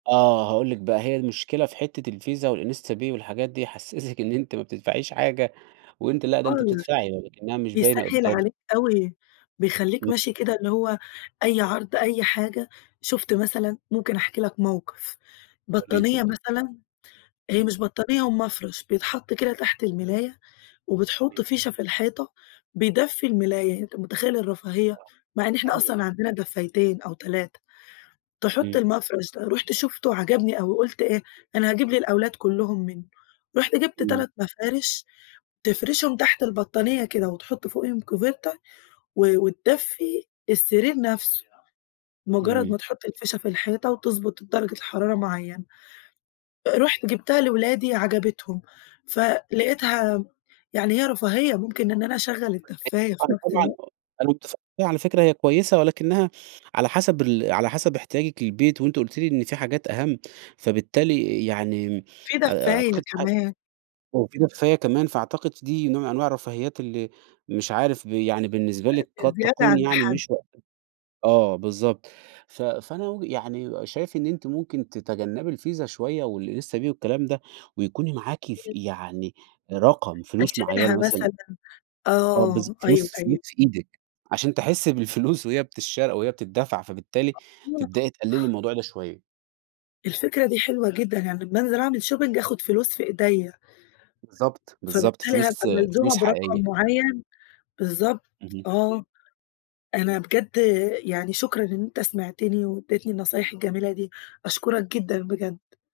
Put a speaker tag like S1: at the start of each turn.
S1: آه هأقول لِك بقى، هي المشكلة في حتة الفيزا والInstaPay والحاجات دي يحسّسِك إن أنتِ ما بتدفعيش حاجة، وأنتِ لأ ده أنتِ
S2: [unintelligible]
S1: بتدفعي، لكنّها مش باينة
S2: بيسَهِّل
S1: قدامِك.
S2: عليك أوي، بيخليك
S1: امم.
S2: ماشي كده اللي هو أي عرض، أي حاجة شُفت مثلًا، ممكن أحكي لك موقف
S1: [unintelligible]
S2: بطانية
S1: اتفضلي.
S2: مثلًا، هي مش بطانية هُو مفرش بيتحط كده تحت الملاية وبتحُط
S1: [unintelligible]
S2: فيشة في الحيطة، بيدفي الملاية، أنت مُتخيل الرفاهية؟
S1: آه،
S2: مع إن إحنا
S1: حلوة.
S2: أصلًا عندنا دفّايتين أو 3، تحط
S1: إمم.
S2: المفرش ده، رُحت شفته عجبني أوي قُلت إيه، أنا هاجيب للأولاد كُلُّهم منه، رُحت جبت
S1: إمم.
S2: 3 مفارش تفرشهم تحت البطانية كده وتحط فوقيهُم كوفيرته و وتدفي السرير نفسه، مجرد
S1: إمم.
S2: ما تحط الفيشة في الحيطة وتُضبط درجة الحرارة معينة، أ رُحت جبتها لأولادي عجبتهم، فلقيتها يعني هي رفاهية ممكن إن أنا أشَغل
S1: [unintelligible]
S2: الدفّاية في نفس
S1: طبعًا
S2: الوقت.
S1: آه أنا مُتفق على فكرة هي كويسة، ولكنها على حسب ال على حسب احتياجِك للبيت، وأنتِ قُلتِ لي إن في حاجات أهَم، فبالتالي يعني
S2: في دفاية
S1: أعتقد [unintelligible]
S2: كمان.
S1: وفي دفّاية كمان، فأعتقد دي نوع من أنواع الرفاهيات اللي مش عارف ب يعني بالنسبة لِك
S2: [unintelligible]
S1: قد
S2: زيادة
S1: تكون
S2: عن
S1: يعني
S2: الحد.
S1: مش وقته، آه بالضبط، ف فأنا وِجهة يعني شايف إن أنتِ ممكن تتجنبي الفيزا شوية والInstaPay والكلام ده، ويكون معاكِ ف
S2: امم.
S1: يعني رقم فلوس معينة
S2: أشيلها
S1: مثلًا
S2: مثلًا،
S1: آه
S2: آه،
S1: بالضبط،
S2: أيوه،
S1: فلوس،
S2: أيوه.
S1: فلوس في إيدِك، عشان تحسّي بالفلوس وهي بتشّرى وهي بتدَّفع فبالتالي
S2: [unintelligible]
S1: تبدئي تقللي الموضوع ده شوية.
S2: الفكرة دي حلوة جدًا، يعني أمّا أنزل أعمل shopping آخُد فلوس في إيدَيَّ.
S1: بالضبط، بالضبط،
S2: فبالتالي هابقى
S1: فلوس
S2: ملزومة
S1: فلوس
S2: برقم
S1: حقيقية.
S2: معين، بالضبط
S1: اهم.
S2: آه. أنا بجد يعني شكرًا إن أنت سمعتني واديتني النصايح الجميلة دي، أشكرك جدًا بجد.